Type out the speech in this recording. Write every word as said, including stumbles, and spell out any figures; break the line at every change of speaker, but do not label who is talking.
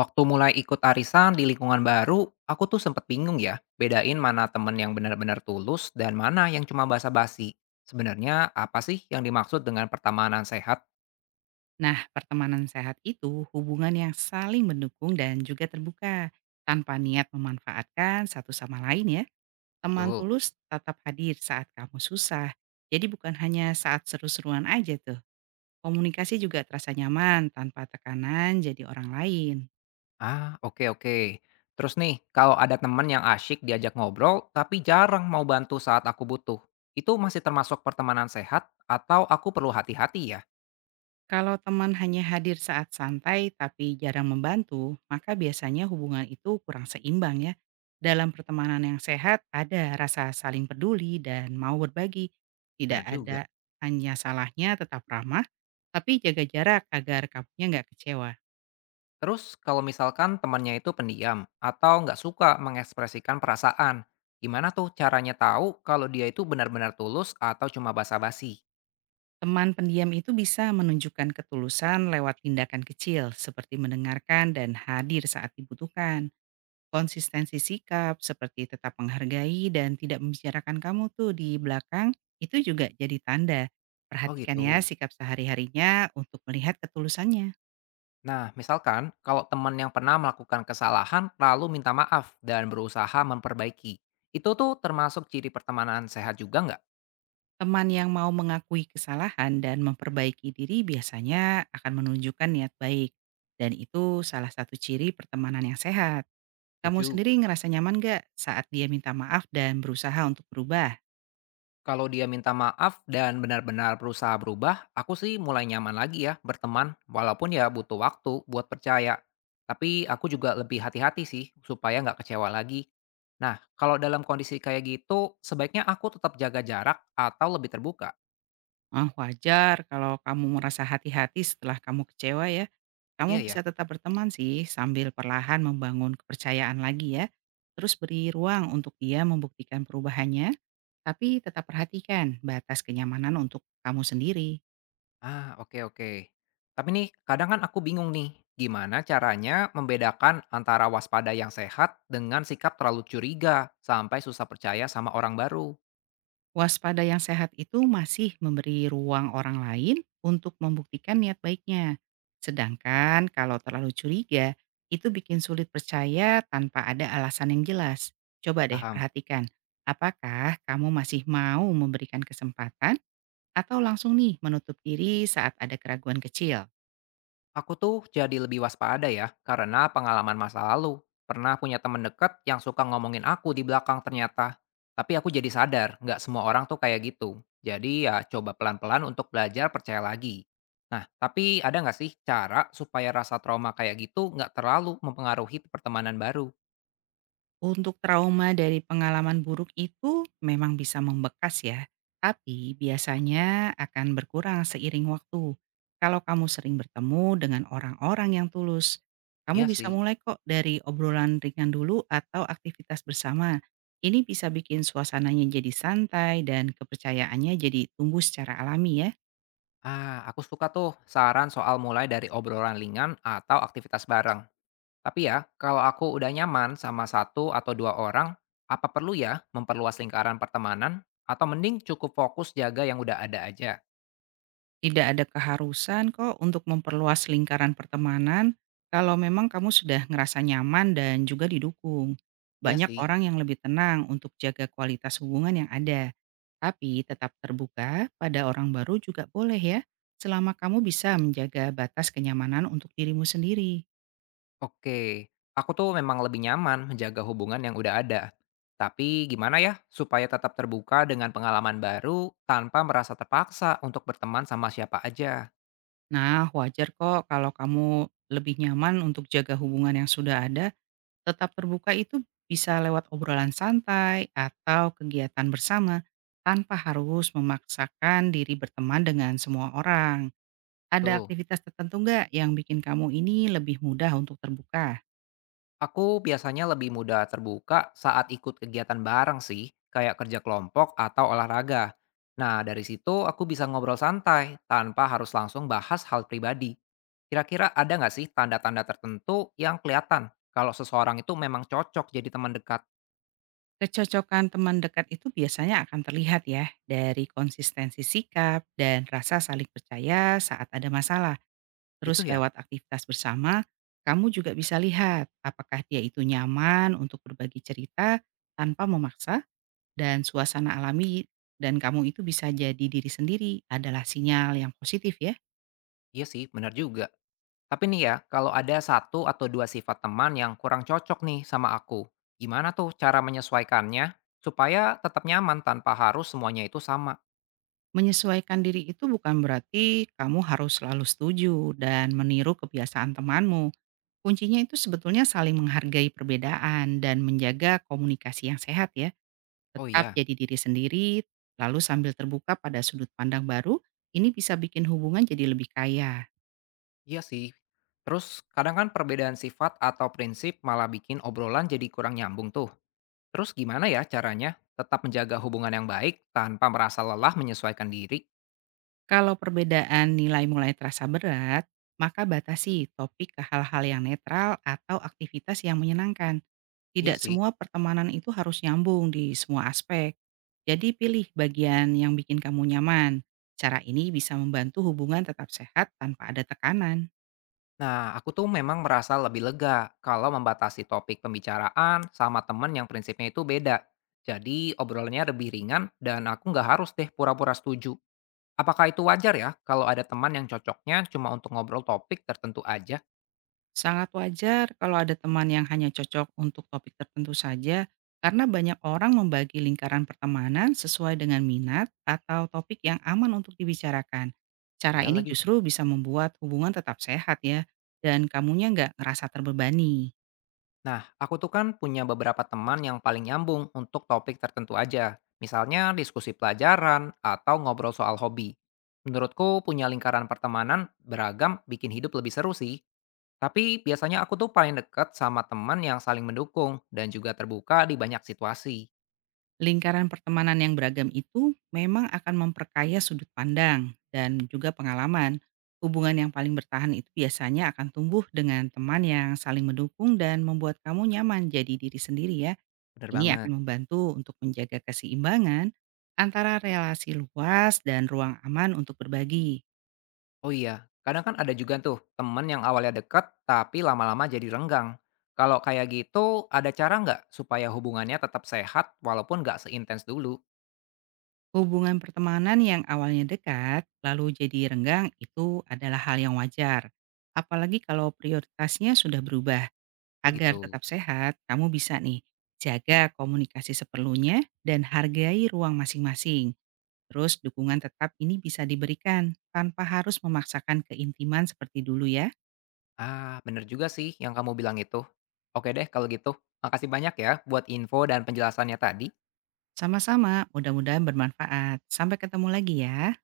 Waktu mulai ikut arisan di lingkungan baru, aku tuh sempet bingung ya, bedain mana temen yang benar-benar tulus dan mana yang cuma basa-basi. Sebenarnya apa sih yang dimaksud dengan pertemanan sehat?
Nah, pertemanan sehat itu hubungan yang saling mendukung dan juga terbuka, tanpa niat memanfaatkan satu sama lain ya. Teman
Tuh.
tulus tetap hadir saat kamu susah. Jadi bukan hanya saat seru-seruan aja tuh. Komunikasi juga terasa nyaman tanpa tekanan jadi orang lain.
Ah, oke oke. Terus nih, kalau ada temen yang asyik diajak ngobrol tapi jarang mau bantu saat aku butuh, itu masih termasuk pertemanan sehat atau aku perlu hati-hati ya?
Kalau teman hanya hadir saat santai tapi jarang membantu, maka biasanya hubungan itu kurang seimbang ya. Dalam pertemanan yang sehat ada rasa saling peduli dan mau berbagi. Tidak
Bener juga.
ada hanya salahnya tetap ramah, tapi jaga jarak agar kamunya nggak kecewa.
Terus kalau misalkan temannya itu pendiam atau nggak suka mengekspresikan perasaan, gimana tuh caranya tahu kalau dia itu benar-benar tulus atau cuma basa-basi?
Teman pendiam itu bisa menunjukkan ketulusan lewat tindakan kecil seperti mendengarkan dan hadir saat dibutuhkan. Konsistensi sikap seperti tetap menghargai dan tidak membicarakan kamu tuh di belakang, itu juga jadi tanda.
Oh
Perhatikan ya
gitu.
sikap sehari-harinya untuk melihat ketulusannya.
Nah, misalkan kalau teman yang pernah melakukan kesalahan lalu minta maaf dan berusaha memperbaiki, itu tuh termasuk ciri pertemanan sehat juga nggak?
Teman yang mau mengakui kesalahan dan memperbaiki diri biasanya akan menunjukkan niat baik. Dan itu salah satu ciri pertemanan yang sehat. Kamu
Setuju.
sendiri ngerasa nyaman gak saat dia minta maaf dan berusaha untuk berubah?
Kalau dia minta maaf dan benar-benar berusaha berubah, aku sih mulai nyaman lagi ya berteman, walaupun ya butuh waktu buat percaya. Tapi aku juga lebih hati-hati sih supaya nggak kecewa lagi. Nah, kalau dalam kondisi kayak gitu, sebaiknya aku tetap jaga jarak atau lebih terbuka.
Ah, wajar kalau kamu merasa hati-hati setelah kamu kecewa ya.
Iya
Kamu
ya.
bisa tetap berteman sih sambil perlahan membangun kepercayaan lagi ya. Terus beri ruang untuk dia membuktikan perubahannya, tapi tetap perhatikan batas kenyamanan untuk kamu sendiri.
Ah, oke oke. Tapi nih, kadang kan aku bingung nih, gimana caranya membedakan antara waspada yang sehat dengan sikap terlalu curiga sampai susah percaya sama orang baru.
Waspada yang sehat itu masih memberi ruang orang lain untuk membuktikan niat baiknya. Sedangkan kalau terlalu curiga, itu bikin sulit percaya tanpa ada alasan yang jelas. Coba deh
Paham?
perhatikan, apakah kamu masih mau memberikan kesempatan, atau langsung nih menutup diri saat ada keraguan kecil.
Aku tuh jadi lebih waspada ya, karena pengalaman masa lalu. Pernah punya temen deket yang suka ngomongin aku di belakang ternyata. Tapi aku jadi sadar, nggak semua orang tuh kayak gitu. Jadi ya coba pelan-pelan untuk belajar percaya lagi. Nah, tapi ada nggak sih cara supaya rasa trauma kayak gitu nggak terlalu mempengaruhi pertemanan baru?
Untuk trauma dari pengalaman buruk itu memang bisa membekas ya, tapi biasanya akan berkurang seiring waktu. Kalau kamu sering bertemu dengan orang-orang yang tulus, kamu
Iya sih.
bisa mulai kok dari obrolan ringan dulu atau aktivitas bersama. Ini bisa bikin suasananya jadi santai dan kepercayaannya jadi tumbuh secara alami ya.
Ah, aku suka tuh saran soal mulai dari obrolan ringan atau aktivitas bareng. Tapi ya, kalau aku udah nyaman sama satu atau dua orang, apa perlu ya memperluas lingkaran pertemanan? Atau mending cukup fokus jaga yang udah ada aja?
Tidak ada keharusan kok untuk memperluas lingkaran pertemanan kalau memang kamu sudah ngerasa nyaman dan juga didukung.
Iya
Banyak
sih.
orang yang lebih tenang untuk jaga kualitas hubungan yang ada. Tapi tetap terbuka pada orang baru juga boleh ya, selama kamu bisa menjaga batas kenyamanan untuk dirimu sendiri.
Oke, aku tuh memang lebih nyaman menjaga hubungan yang udah ada. Tapi gimana ya supaya tetap terbuka dengan pengalaman baru tanpa merasa terpaksa untuk berteman sama siapa aja?
Nah, wajar kok kalau kamu lebih nyaman untuk jaga hubungan yang sudah ada. Tetap terbuka itu bisa lewat obrolan santai atau kegiatan bersama, tanpa harus memaksakan diri berteman dengan semua orang. Ada
Tuh.
aktivitas tertentu nggak yang bikin kamu ini lebih mudah untuk terbuka?
Aku biasanya lebih mudah terbuka saat ikut kegiatan bareng sih, kayak kerja kelompok atau olahraga. Nah, dari situ aku bisa ngobrol santai tanpa harus langsung bahas hal pribadi. Kira-kira ada nggak sih tanda-tanda tertentu yang kelihatan kalau seseorang itu memang cocok jadi teman dekat?
Kecocokan teman dekat itu biasanya akan terlihat ya dari konsistensi sikap dan rasa saling percaya saat ada masalah. Terus
Gitu ya?
lewat aktivitas bersama, kamu juga bisa lihat apakah dia itu nyaman untuk berbagi cerita tanpa memaksa. Dan suasana alami dan kamu itu bisa jadi diri sendiri adalah sinyal yang positif ya.
Iya sih, benar juga. Tapi nih ya, kalau ada satu atau dua sifat teman yang kurang cocok nih sama aku, gimana tuh cara menyesuaikannya supaya tetap nyaman tanpa harus semuanya itu sama?
Menyesuaikan diri itu bukan berarti kamu harus selalu setuju dan meniru kebiasaan temanmu. Kuncinya itu sebetulnya saling menghargai perbedaan dan menjaga komunikasi yang sehat ya.
Oh
Tetap
iya.
jadi diri sendiri, lalu sambil terbuka pada sudut pandang baru, ini bisa bikin hubungan jadi lebih kaya.
Iya sih. Terus kadang kan perbedaan sifat atau prinsip malah bikin obrolan jadi kurang nyambung tuh. Terus gimana ya caranya tetap menjaga hubungan yang baik tanpa merasa lelah menyesuaikan diri?
Kalau perbedaan nilai mulai terasa berat, maka batasi topik ke hal-hal yang netral atau aktivitas yang menyenangkan.
Iya
Tidak
sih.
semua pertemanan itu harus nyambung di semua aspek. Jadi pilih bagian yang bikin kamu nyaman. Cara ini bisa membantu hubungan tetap sehat tanpa ada tekanan.
Nah, aku tuh memang merasa lebih lega kalau membatasi topik pembicaraan sama temen yang prinsipnya itu beda. Jadi obrolannya lebih ringan dan aku nggak harus deh pura-pura setuju. Apakah itu wajar ya kalau ada teman yang cocoknya cuma untuk ngobrol topik tertentu aja?
Sangat wajar kalau ada teman yang hanya cocok untuk topik tertentu saja, karena banyak orang membagi lingkaran pertemanan sesuai dengan minat atau topik yang aman untuk dibicarakan. Cara
Iya
ini
lagi.
justru bisa membuat hubungan tetap sehat ya, dan kamunya nggak ngerasa terbebani.
Nah, aku tuh kan punya beberapa teman yang paling nyambung untuk topik tertentu aja. Misalnya diskusi pelajaran atau ngobrol soal hobi. Menurutku punya lingkaran pertemanan beragam bikin hidup lebih seru sih. Tapi biasanya aku tuh paling dekat sama teman yang saling mendukung dan juga terbuka di banyak situasi.
Lingkaran pertemanan yang beragam itu memang akan memperkaya sudut pandang dan juga pengalaman. Hubungan yang paling bertahan itu biasanya akan tumbuh dengan teman yang saling mendukung dan membuat kamu nyaman jadi diri sendiri ya.
Bener
Ini
banget.
akan membantu untuk menjaga keseimbangan antara relasi luas dan ruang aman untuk berbagi.
Oh iya, kadang kan ada juga tuh teman yang awalnya dekat tapi lama-lama jadi renggang. Kalau kayak gitu, ada cara nggak supaya hubungannya tetap sehat walaupun nggak seintens dulu?
Hubungan pertemanan yang awalnya dekat lalu jadi renggang itu adalah hal yang wajar. Apalagi kalau prioritasnya sudah berubah.
Oh
Agar
gitu.
tetap sehat, kamu bisa nih jaga komunikasi seperlunya dan hargai ruang masing-masing. Terus dukungan tetap ini bisa diberikan tanpa harus memaksakan keintiman seperti dulu ya.
Ah, bener juga sih yang kamu bilang itu. Oke deh kalau gitu, makasih banyak ya buat info dan penjelasannya tadi.
Sama-sama, mudah-mudahan bermanfaat. Sampai ketemu lagi ya.